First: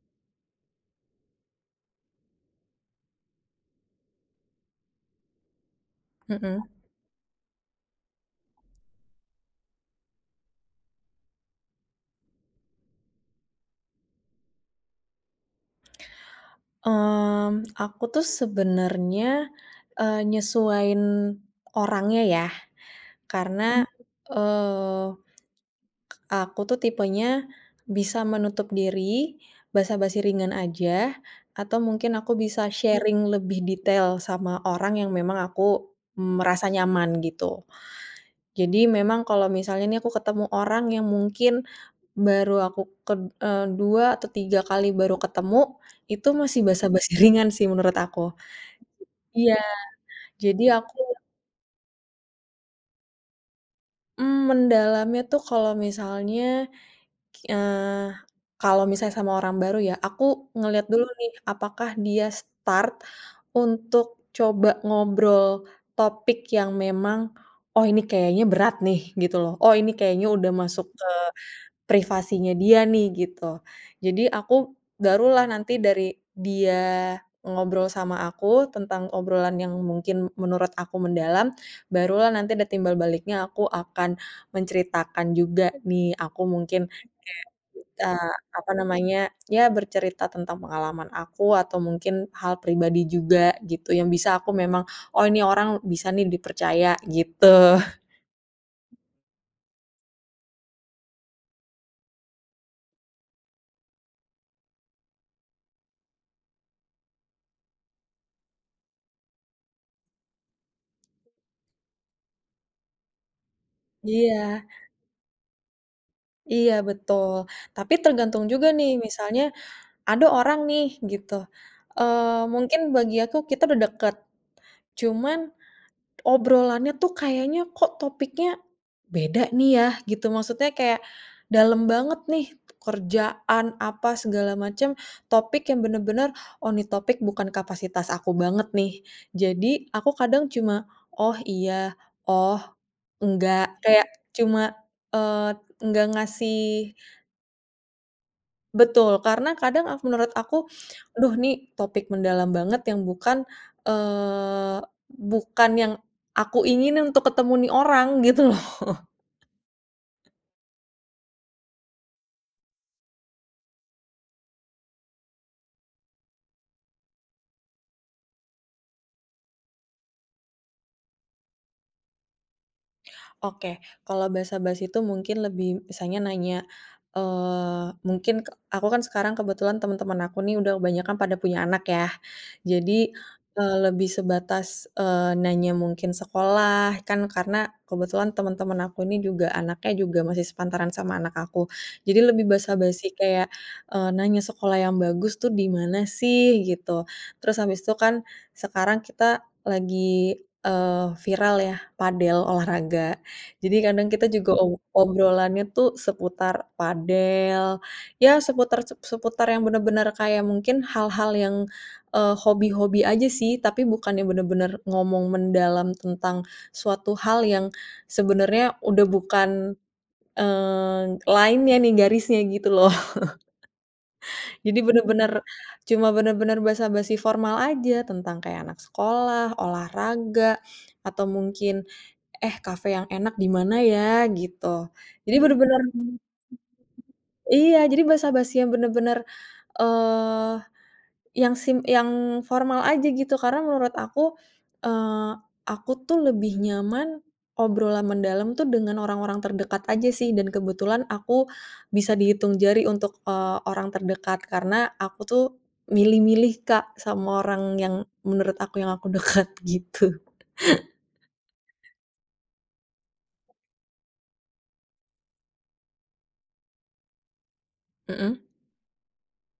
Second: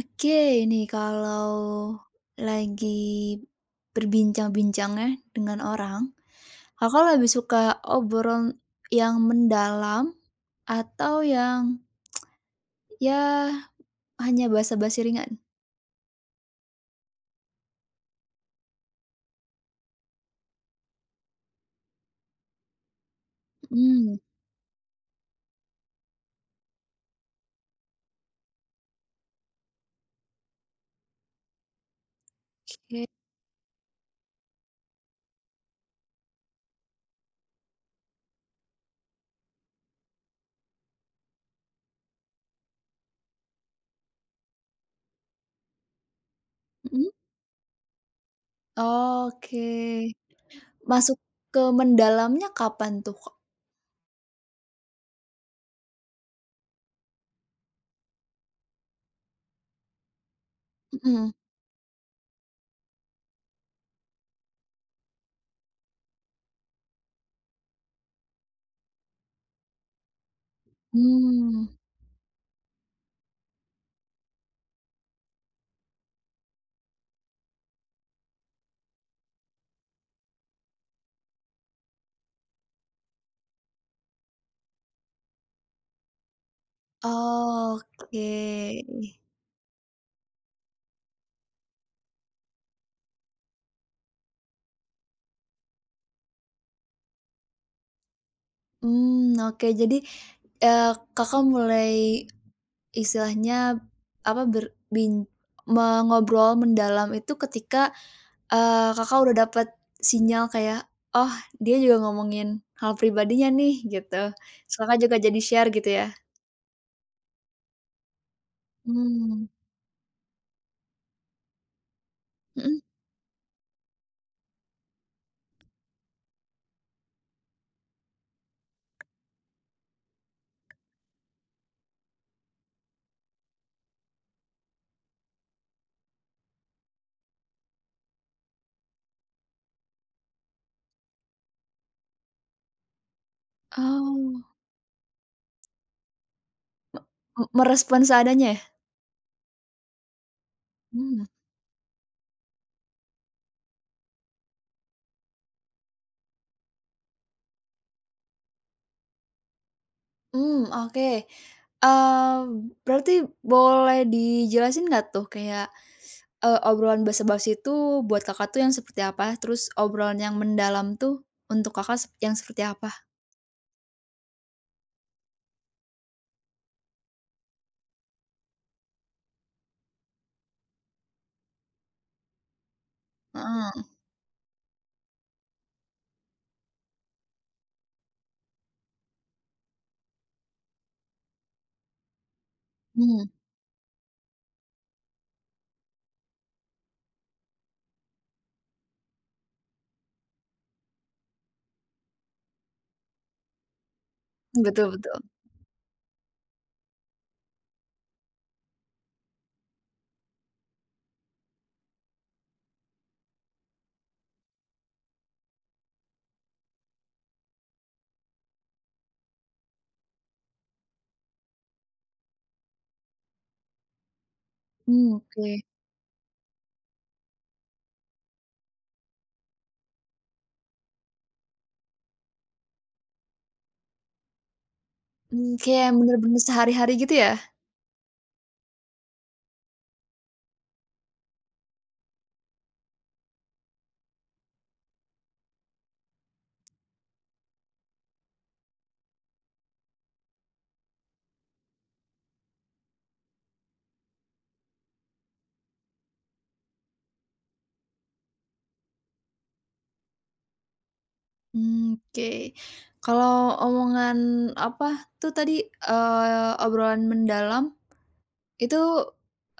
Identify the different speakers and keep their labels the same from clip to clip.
Speaker 1: Oke, ini kalau lagi berbincang-bincangnya dengan orang,
Speaker 2: Mhm.
Speaker 1: Kakak lebih suka obrolan yang mendalam atau yang, ya hanya basa-basi ringan?
Speaker 2: mmm, aku tuh sebenarnya, nyesuaiin orangnya ya, karena,
Speaker 1: Mhm.
Speaker 2: Mmm. aku tuh tipenya bisa menutup diri, basa-basi ringan aja, atau mungkin aku bisa
Speaker 1: Oke.
Speaker 2: sharing lebih detail sama orang yang memang aku merasa nyaman gitu. Jadi memang kalau misalnya nih aku ketemu orang yang mungkin baru aku 2 atau 3 kali baru ketemu, itu masih
Speaker 1: Mhm?
Speaker 2: basa-basi ringan sih menurut aku. Iya,
Speaker 1: Oke.
Speaker 2: jadi aku,
Speaker 1: Masuk ke mendalamnya kapan tuh, Kak?
Speaker 2: mendalamnya tuh kalau misalnya, eee, kalau misalnya sama orang baru ya, aku ngelihat dulu
Speaker 1: Mhm.
Speaker 2: nih apakah dia start untuk coba ngobrol topik yang memang, "Oh ini kayaknya berat nih," gitu loh, "Oh ini kayaknya udah masuk ke
Speaker 1: Mmm.
Speaker 2: privasinya dia nih," gitu. Jadi aku barulah nanti dari dia ngobrol sama aku tentang obrolan yang mungkin menurut aku mendalam, barulah nanti ada timbal baliknya aku akan menceritakan juga nih aku mungkin,
Speaker 1: Oke.
Speaker 2: eee, apa namanya, ya bercerita tentang pengalaman aku atau mungkin hal pribadi juga gitu yang bisa aku memang, "Oh ini orang bisa nih dipercaya," gitu.
Speaker 1: Mmm, oke. Jadi, eee, Kakak mulai istilahnya, apa, ber bin me mendalam itu ketika, Kakak udah dapat sinyal kayak, "Oh, dia juga ngomongin hal pribadinya nih," gitu.
Speaker 2: Iya,
Speaker 1: Terus Kakak juga jadi share gitu ya?
Speaker 2: iya betul. Tapi tergantung juga nih
Speaker 1: Mmm,
Speaker 2: misalnya ada orang nih gitu,
Speaker 1: mhm,
Speaker 2: mungkin bagi aku kita udah deket, cuman obrolannya tuh kayaknya kok topiknya beda nih ya gitu, maksudnya kayak dalam banget nih, kerjaan, apa segala macam, topik yang bener-bener, "Oh ini topik bukan kapasitas aku banget nih." Jadi aku kadang cuma, "Oh iya, oh enggak," kayak
Speaker 1: oh,
Speaker 2: cuma, eee, nggak ngasih.
Speaker 1: merespon seadanya ya?
Speaker 2: Betul, karena kadang menurut aku,
Speaker 1: Mmm,
Speaker 2: duh nih topik mendalam banget yang bukan, eee, bukan yang aku ingin untuk ketemu nih orang, gitu loh.
Speaker 1: mmm, oke. Eee, Berarti boleh dijelasin nggak tuh kayak, obrolan basa-basi itu buat Kakak tuh yang seperti apa? Terus obrolan yang mendalam tuh untuk Kakak yang seperti apa?
Speaker 2: Oke, kalau basa-basi itu mungkin lebih misalnya nanya, mungkin ke aku kan sekarang kebetulan teman-teman aku nih udah kebanyakan pada punya anak ya. Jadi,
Speaker 1: Heeh,
Speaker 2: lebih sebatas, nanya mungkin sekolah, kan karena kebetulan teman-teman aku ini juga anaknya juga masih sepantaran sama anak aku. Jadi lebih basa-basi
Speaker 1: mhm,
Speaker 2: kayak, nanya sekolah yang bagus tuh di mana sih gitu. Terus habis itu kan sekarang kita lagi, viral ya padel olahraga. Jadi kadang kita juga
Speaker 1: betul betul.
Speaker 2: obrolannya tuh seputar padel, ya seputar seputar yang benar-benar kayak mungkin hal-hal yang, hobi-hobi aja sih, tapi bukan yang benar bener ngomong mendalam tentang suatu hal yang sebenarnya udah bukan, line nih, garisnya gitu loh. Jadi
Speaker 1: Mmm,
Speaker 2: benar-benar
Speaker 1: oke.
Speaker 2: cuma benar-benar basa-basi formal aja tentang kayak anak sekolah, olahraga, atau mungkin, "Eh, kafe yang enak di mana ya?" Gitu. Jadi
Speaker 1: Mmm,
Speaker 2: bener-bener
Speaker 1: kayak bener-bener sehari-hari gitu ya?
Speaker 2: iya, jadi basa-basi yang bener-bener, eee, yang yang formal aja gitu, karena menurut aku, eee, aku tuh lebih nyaman obrolan mendalam tuh dengan orang-orang terdekat aja sih, dan kebetulan aku bisa dihitung jari untuk, orang terdekat, karena aku tuh milih-milih Kak, sama orang yang menurut aku yang aku dekat gitu.
Speaker 1: Mmm, oke. Kalau omongan apa tuh tadi, obrolan mendalam
Speaker 2: Mhm.
Speaker 1: itu,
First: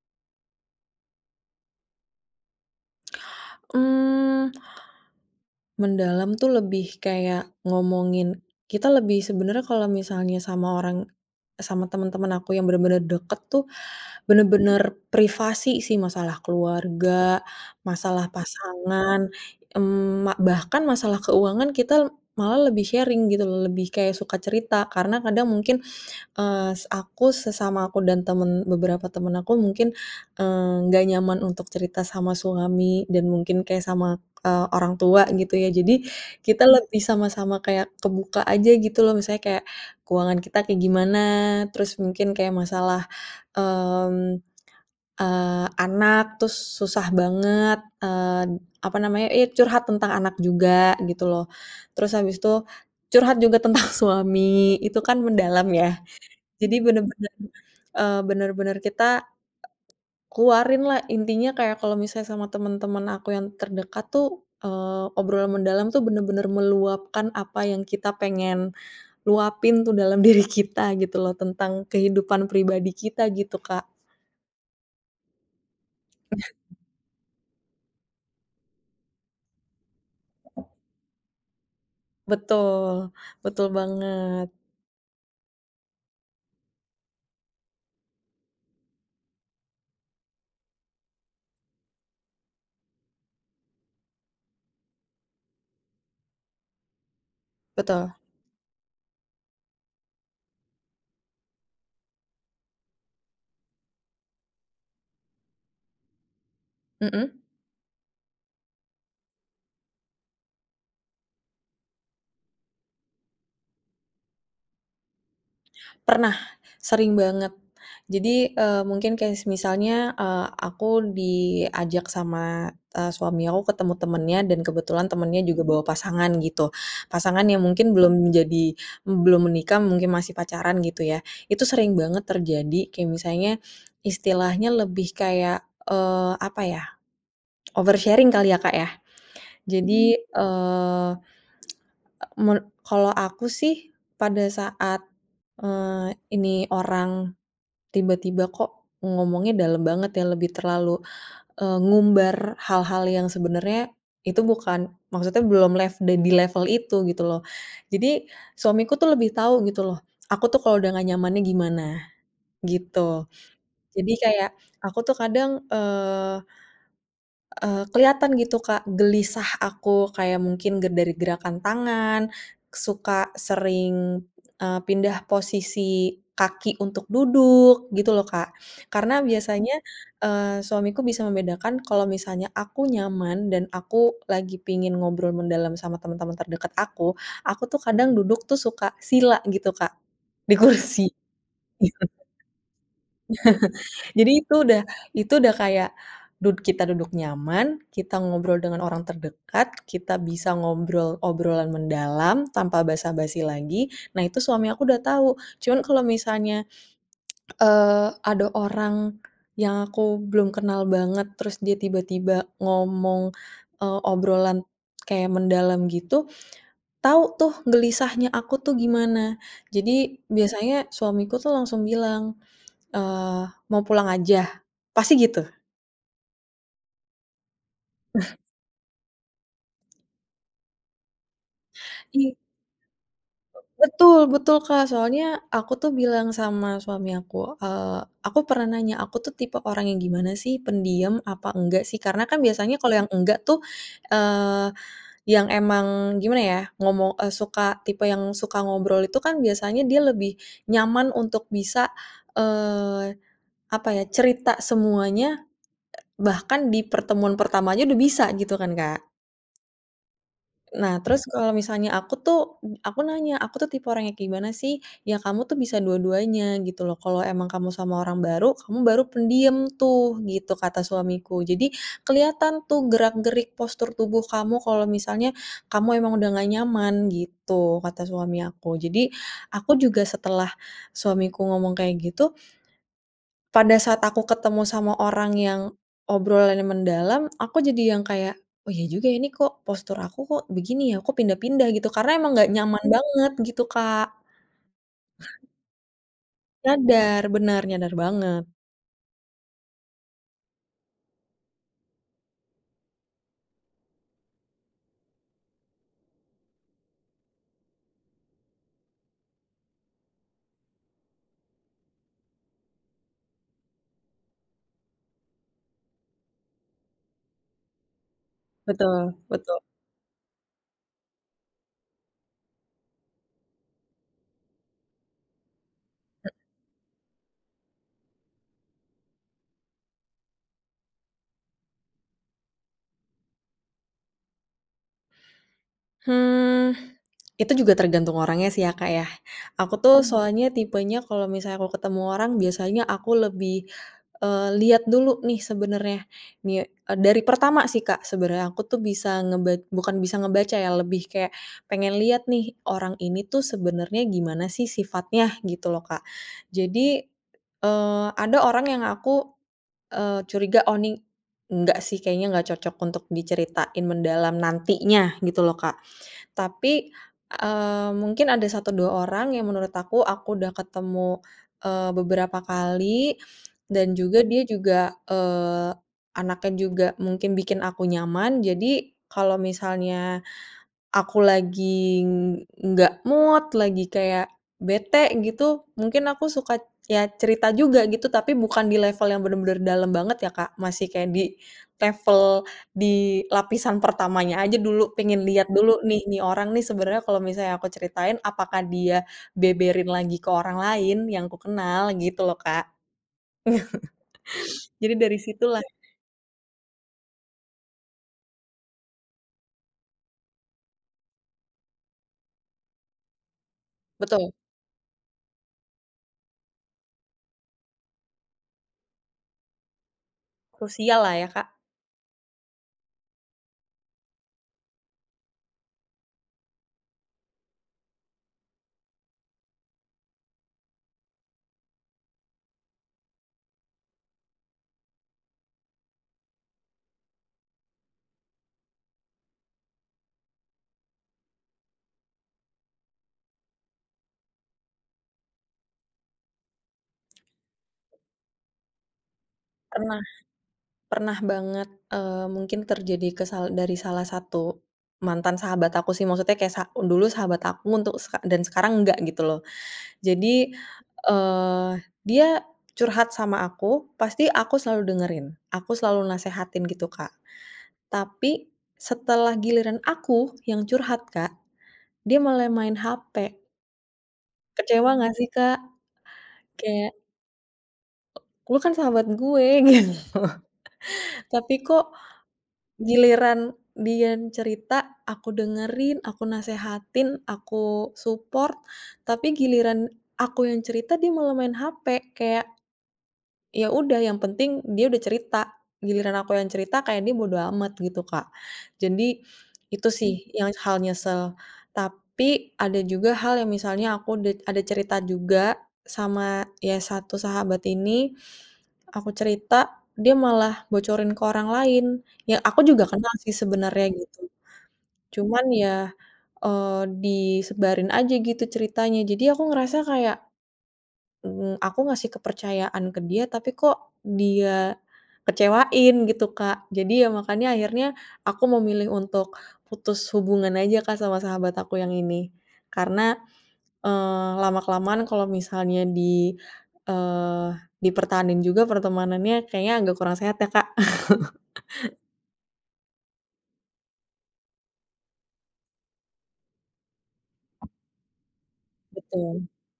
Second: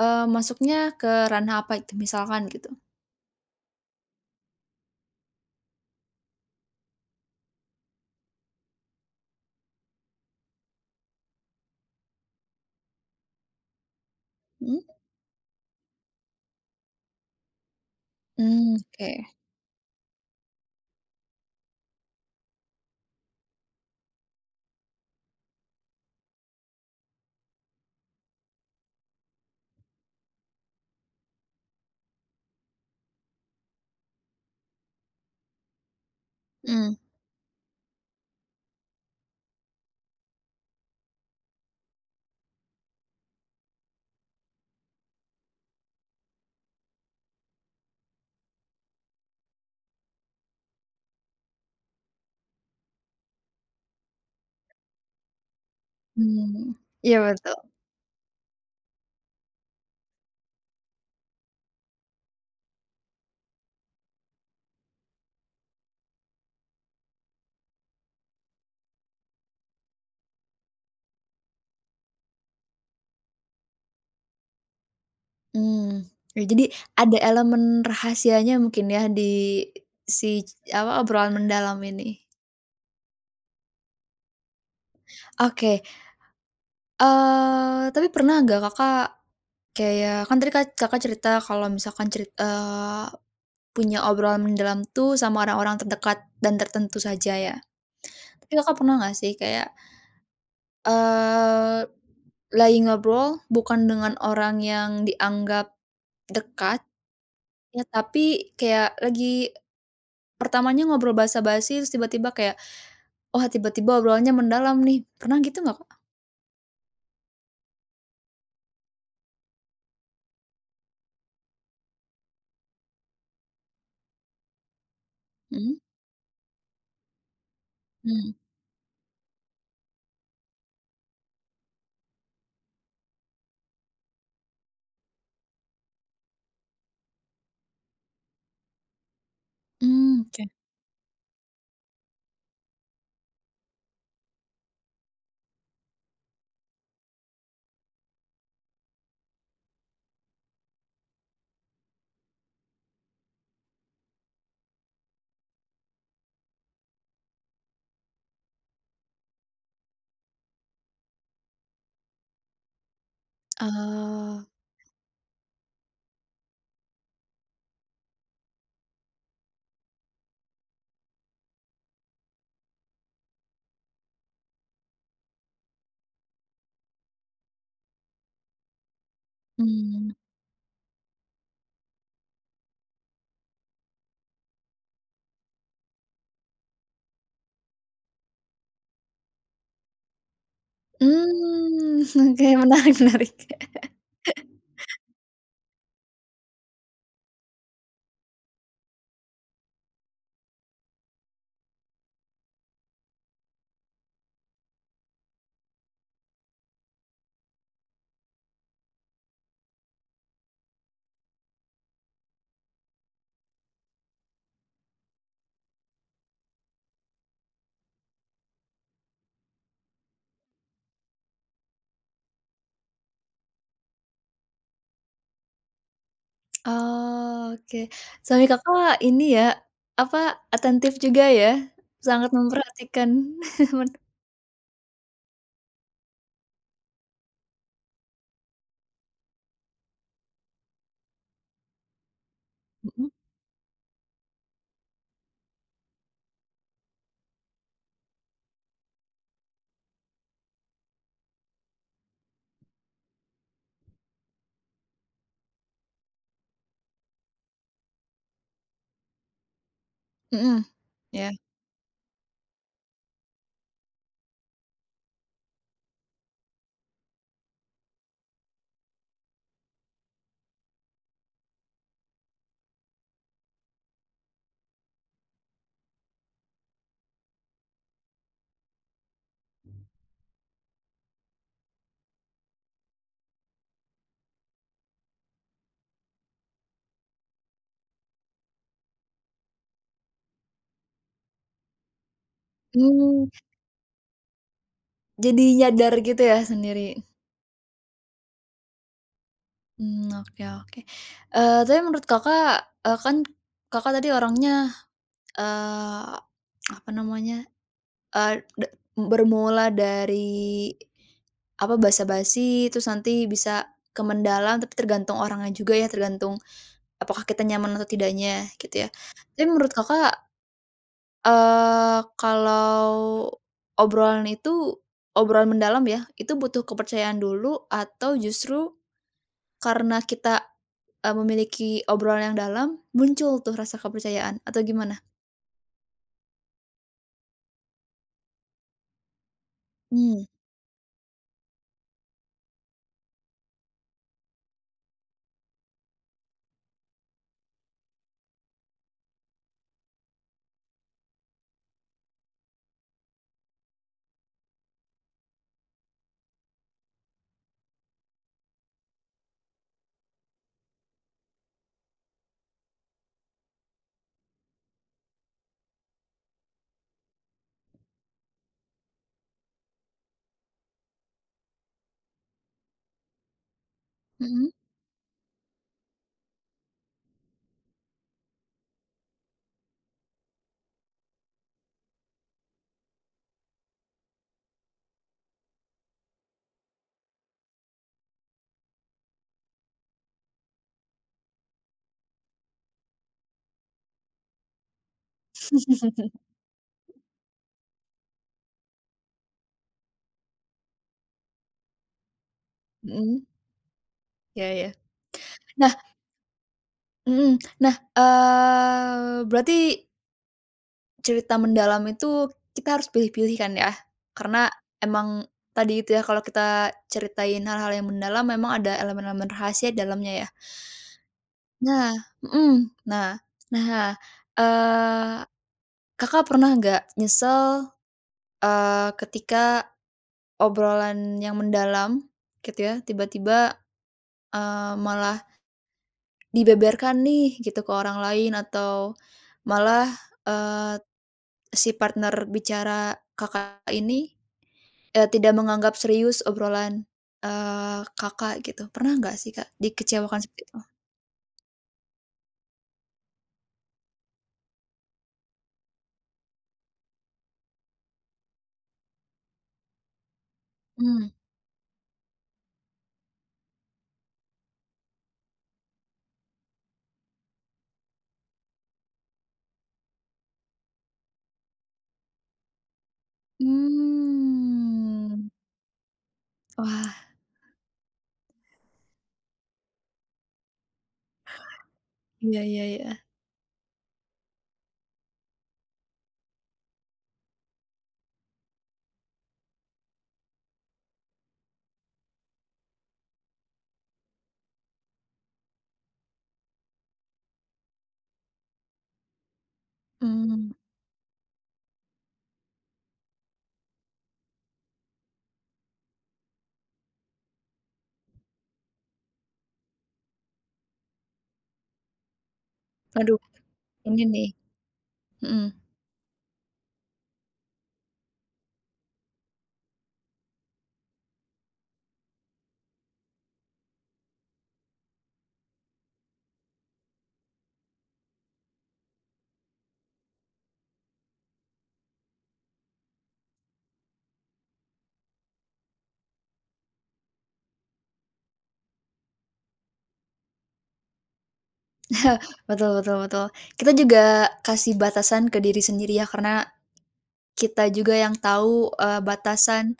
Speaker 1: masuknya ke ranah apa itu misalkan gitu?
Speaker 2: Mmm. Mendalam tuh lebih kayak ngomongin kita lebih sebenarnya kalau misalnya sama orang sama teman-teman aku yang bener-bener deket tuh,
Speaker 1: Mhm?
Speaker 2: bener-bener privasi sih, masalah keluarga, masalah
Speaker 1: Mmm,
Speaker 2: pasangan,
Speaker 1: oke.
Speaker 2: bahkan masalah keuangan kita malah lebih sharing gitu loh, lebih kayak suka cerita. Karena kadang mungkin aku sesama aku dan temen beberapa temen aku mungkin, nggak nyaman untuk cerita sama suami dan mungkin kayak sama, orang tua gitu ya. Jadi kita
Speaker 1: Mhm,
Speaker 2: lebih sama-sama kayak kebuka aja gitu loh, misalnya kayak keuangan kita kayak gimana, terus mungkin kayak masalah, mmm, anak terus susah banget, apa namanya, ya curhat tentang anak juga gitu loh. Terus habis itu curhat juga tentang suami, itu kan mendalam ya.
Speaker 1: mmm,
Speaker 2: Jadi
Speaker 1: iya
Speaker 2: bener-bener,
Speaker 1: betul.
Speaker 2: bener-bener kita keluarin lah intinya kayak kalau misalnya sama temen-temen aku yang terdekat tuh, obrolan mendalam tuh bener-bener meluapkan apa yang kita pengen luapin tuh dalam diri kita gitu loh tentang kehidupan pribadi kita gitu, Kak.
Speaker 1: Mmm, ya jadi ada elemen rahasianya mungkin ya di si apa, obrolan mendalam ini.
Speaker 2: Betul, betul banget,
Speaker 1: Oke, tapi pernah nggak kayak kan tadi Kak, Kakak cerita kalau misalkan eh, punya obrolan mendalam tuh sama orang-orang terdekat dan tertentu saja ya.
Speaker 2: betul,
Speaker 1: Tapi Kakak pernah nggak sih kayak, eee, lagi ngobrol bukan dengan orang yang dianggap dekat
Speaker 2: mhm.
Speaker 1: ya, tapi kayak lagi pertamanya ngobrol basa-basi terus tiba-tiba kayak, oh tiba-tiba obrolannya mendalam nih, pernah gitu nggak Kak?
Speaker 2: Pernah, sering banget. Jadi, mungkin kayak misalnya aku diajak sama, suami aku ketemu temennya dan kebetulan temennya juga
Speaker 1: Hmm.
Speaker 2: bawa pasangan gitu. Pasangan yang mungkin belum
Speaker 1: Hmm.
Speaker 2: menjadi belum menikah, mungkin masih pacaran gitu ya. Itu sering banget terjadi kayak misalnya istilahnya lebih kayak, apa ya, oversharing kali ya, Kak, ya. Jadi,
Speaker 1: Mmm, oke.
Speaker 2: men kalau aku sih pada saat, eee, ini orang tiba-tiba kok ngomongnya dalam banget ya, lebih terlalu, ngumbar hal-hal yang sebenarnya itu bukan maksudnya belum level di level itu gitu loh. Jadi suamiku tuh lebih tahu gitu loh, aku tuh kalau udah nggak nyamannya gimana, gitu. Jadi
Speaker 1: Ah.
Speaker 2: kayak aku tuh kadang, kelihatan gitu, Kak, gelisah aku kayak mungkin dari gerakan tangan, suka sering, pindah posisi kaki untuk duduk gitu loh, Kak. Karena biasanya,
Speaker 1: Hmm.
Speaker 2: suamiku bisa membedakan kalau misalnya aku nyaman dan aku lagi pingin ngobrol mendalam sama teman-teman terdekat aku tuh kadang duduk tuh suka sila gitu, Kak, di kursi.
Speaker 1: Hmm. Oke, menarik menarik.
Speaker 2: Jadi itu udah kayak kita duduk nyaman, kita ngobrol dengan orang terdekat, kita bisa ngobrol obrolan mendalam tanpa basa-basi lagi. Nah, itu suami aku udah tahu. Cuman kalau misalnya, ada orang yang aku belum kenal banget, terus dia tiba-tiba ngomong, obrolan kayak mendalam gitu, tahu tuh gelisahnya aku tuh gimana. Jadi biasanya suamiku tuh langsung bilang, eee, "Mau pulang aja?" Pasti gitu.
Speaker 1: Oh, oke. Suami Kakak ini ya, apa, atentif juga ya? Sangat
Speaker 2: I
Speaker 1: memperhatikan. Men
Speaker 2: Betul, betul, Kak, soalnya aku tuh bilang sama suami aku, aku pernah nanya, "Aku tuh tipe orang yang gimana sih? Pendiam apa enggak sih?" Karena kan biasanya kalau
Speaker 1: Mhm.
Speaker 2: yang enggak tuh, eee, yang emang gimana ya, ngomong suka tipe yang suka ngobrol itu kan biasanya dia lebih nyaman untuk bisa, eee, apa ya, cerita semuanya bahkan di pertemuan pertama aja udah bisa gitu kan, Kak.
Speaker 1: Mhm,
Speaker 2: Nah, terus
Speaker 1: ya.
Speaker 2: kalau misalnya aku tuh, aku nanya, "Aku tuh tipe orang yang kayak gimana sih?" Ya kamu tuh bisa dua-duanya gitu loh, kalau emang kamu sama orang baru, kamu baru pendiam tuh gitu kata suamiku. Jadi kelihatan tuh gerak-gerik postur tubuh kamu kalau misalnya kamu emang udah gak nyaman gitu, kata suami aku. Jadi aku juga setelah suamiku ngomong kayak gitu, pada saat aku ketemu sama orang yang obrolannya mendalam, aku jadi yang kayak, "Oh iya juga ya, ini kok postur aku kok begini ya, kok pindah-pindah," gitu. Karena emang nggak nyaman
Speaker 1: Mmm,
Speaker 2: banget gitu, Kak.
Speaker 1: jadi nyadar gitu ya sendiri.
Speaker 2: Nyadar, bener, nyadar banget.
Speaker 1: Mmm, oke oke. Tapi menurut Kakak, kan Kakak tadi orangnya, eee, apa namanya, eee, de bermula dari, apa, basa-basi, terus nanti bisa ke mendalam, tapi tergantung orangnya juga ya, tergantung apakah kita nyaman atau tidaknya gitu ya.
Speaker 2: Betul,
Speaker 1: Tapi
Speaker 2: betul.
Speaker 1: menurut Kakak, kalau obrolan itu obrolan mendalam ya, itu butuh kepercayaan dulu atau justru karena kita, memiliki obrolan yang dalam muncul tuh rasa kepercayaan atau gimana?
Speaker 2: Hmm, itu juga tergantung orangnya sih ya, Kak, ya. Aku tuh
Speaker 1: Hmm,
Speaker 2: soalnya tipenya kalau misalnya aku ketemu orang biasanya aku lebih, lihat dulu nih sebenarnya. Nih, dari pertama sih, Kak, sebenarnya aku tuh bisa bukan bisa ngebaca ya, lebih kayak pengen lihat nih orang ini tuh sebenarnya gimana sih sifatnya gitu loh, Kak. Jadi, ada orang yang aku, curiga, "Oh, nih enggak sih kayaknya nggak cocok untuk diceritain mendalam nantinya," gitu loh, Kak. Tapi, mungkin ada satu 2 orang yang menurut aku udah ketemu, beberapa kali dan juga dia
Speaker 1: mhm,
Speaker 2: juga, anaknya juga mungkin bikin aku nyaman. Jadi kalau misalnya aku lagi nggak mood, lagi kayak bete gitu, mungkin aku suka ya cerita juga gitu, tapi bukan di level yang bener-bener dalam banget ya, Kak, masih kayak di level di lapisan pertamanya aja dulu, pengen lihat dulu nih, nih orang nih sebenarnya kalau misalnya aku ceritain apakah dia beberin lagi ke orang lain yang ku kenal gitu loh, Kak.
Speaker 1: mhm, ya ya.
Speaker 2: Jadi dari situlah
Speaker 1: Nah, mhm, nah, berarti cerita mendalam itu kita harus pilih-pilih kan ya,
Speaker 2: betul,
Speaker 1: karena emang tadi itu ya kalau kita ceritain hal-hal yang mendalam memang ada elemen-elemen rahasia dalamnya ya.
Speaker 2: krusial lah ya, Kak.
Speaker 1: Nah, mhm, nah nah, eee, Kakak pernah nggak nyesel, ketika obrolan yang mendalam gitu ya, tiba-tiba, malah dibeberkan nih gitu ke orang lain atau malah, eee, si partner bicara Kakak ini tidak menganggap serius obrolan, Kakak gitu. Pernah nggak sih, Kak,
Speaker 2: Pernah,
Speaker 1: dikecewakan seperti itu?
Speaker 2: pernah banget, mungkin terjadi ke dari salah satu mantan sahabat aku sih, maksudnya kayak dulu sahabat aku untuk dan sekarang enggak gitu loh. Jadi,
Speaker 1: Mmm.
Speaker 2: eee, dia curhat sama aku, pasti aku selalu dengerin, aku selalu nasehatin gitu, Kak. Tapi setelah giliran aku yang curhat, Kak, dia malah main HP. Kecewa nggak
Speaker 1: Mmm.
Speaker 2: sih, Kak? Kayak,
Speaker 1: Wah,
Speaker 2: "Lu kan sahabat gue," gitu, "tapi kok
Speaker 1: iya iya iya.
Speaker 2: giliran dia cerita, aku dengerin, aku nasehatin, aku support, tapi giliran aku yang cerita dia malah main HP, kayak ya udah yang penting dia udah cerita, giliran aku yang cerita kayak dia bodo amat," gitu, Kak. Jadi itu sih
Speaker 1: Mmm.
Speaker 2: yang hal nyesel. Tapi ada juga hal yang misalnya aku ada cerita juga sama ya satu sahabat ini, aku cerita dia malah bocorin ke orang lain, ya aku juga kenal
Speaker 1: Aduh,
Speaker 2: sih sebenarnya
Speaker 1: ini
Speaker 2: gitu.
Speaker 1: nih mhm.
Speaker 2: Cuman ya, disebarin aja gitu ceritanya, jadi aku ngerasa kayak aku ngasih kepercayaan ke dia, tapi kok dia kecewain gitu, Kak. Jadi ya makanya akhirnya aku memilih untuk putus hubungan aja, Kak, sama sahabat aku yang ini. Karena, lama-kelamaan kalau misalnya di eee, dipertahanin juga pertemanannya kayaknya agak kurang sehat ya, Kak.
Speaker 1: Betul betul betul. Kita juga kasih batasan ke diri sendiri ya, karena kita juga yang tahu,
Speaker 2: Betul.
Speaker 1: batasan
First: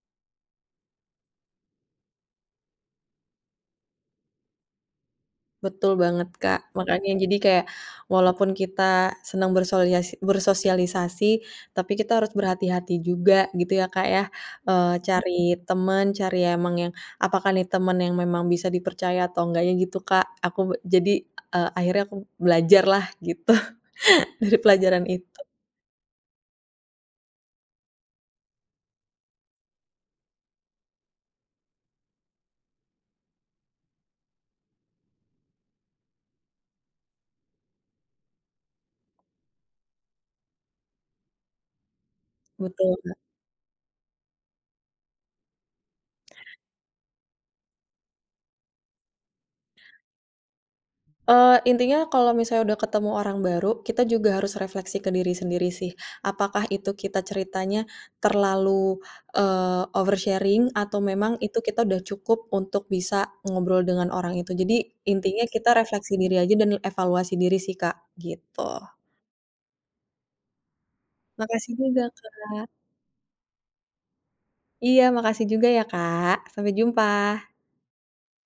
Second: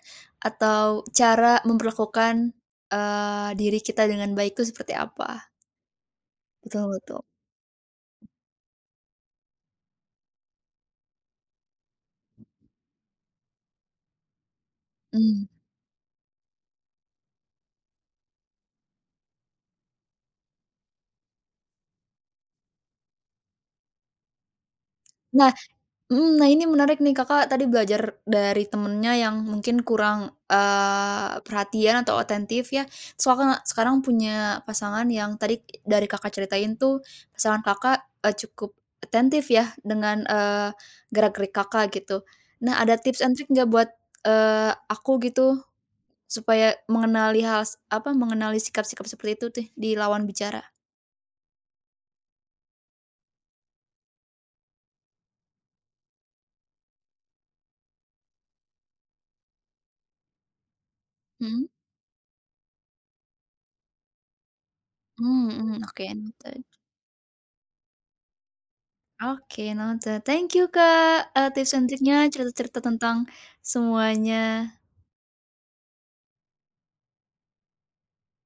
Speaker 1: atau cara memperlakukan, diri kita dengan baik itu seperti apa.
Speaker 2: Betul banget, Kak.
Speaker 1: Betul
Speaker 2: Makanya
Speaker 1: betul.
Speaker 2: jadi kayak walaupun kita senang bersosialisasi, tapi kita harus berhati-hati juga gitu ya, Kak, ya.
Speaker 1: Mmm.
Speaker 2: Cari temen cari emang yang apakah nih temen yang memang bisa dipercaya atau enggaknya gitu, Kak. Aku jadi, akhirnya aku belajar lah gitu dari pelajaran itu.
Speaker 1: Nah, mhm, nah ini menarik nih Kakak tadi belajar dari temennya yang mungkin kurang, perhatian atau atentif ya, terus Kakak sekarang punya pasangan yang tadi dari Kakak ceritain tuh pasangan Kakak, cukup atentif ya dengan, gerak-gerik Kakak gitu. Nah ada
Speaker 2: Betul.
Speaker 1: tips and trick nggak buat, aku gitu supaya mengenali hal apa, mengenali sikap-sikap seperti itu tuh di lawan bicara?
Speaker 2: Intinya kalau misalnya udah ketemu orang baru, kita juga harus refleksi ke diri sendiri sih. Apakah itu kita ceritanya terlalu, oversharing atau memang itu
Speaker 1: Mhm?
Speaker 2: kita udah cukup untuk bisa ngobrol dengan orang itu. Jadi intinya
Speaker 1: Mmm,
Speaker 2: kita
Speaker 1: mhm, oke
Speaker 2: refleksi diri aja
Speaker 1: noted.
Speaker 2: dan evaluasi diri sih, Kak, gitu.
Speaker 1: Oke noted. Thank you Kak,
Speaker 2: Makasih
Speaker 1: tips and
Speaker 2: juga,
Speaker 1: triknya,
Speaker 2: Kak.
Speaker 1: cerita-cerita tentang semuanya.
Speaker 2: Iya, makasih juga ya, Kak. Sampai jumpa.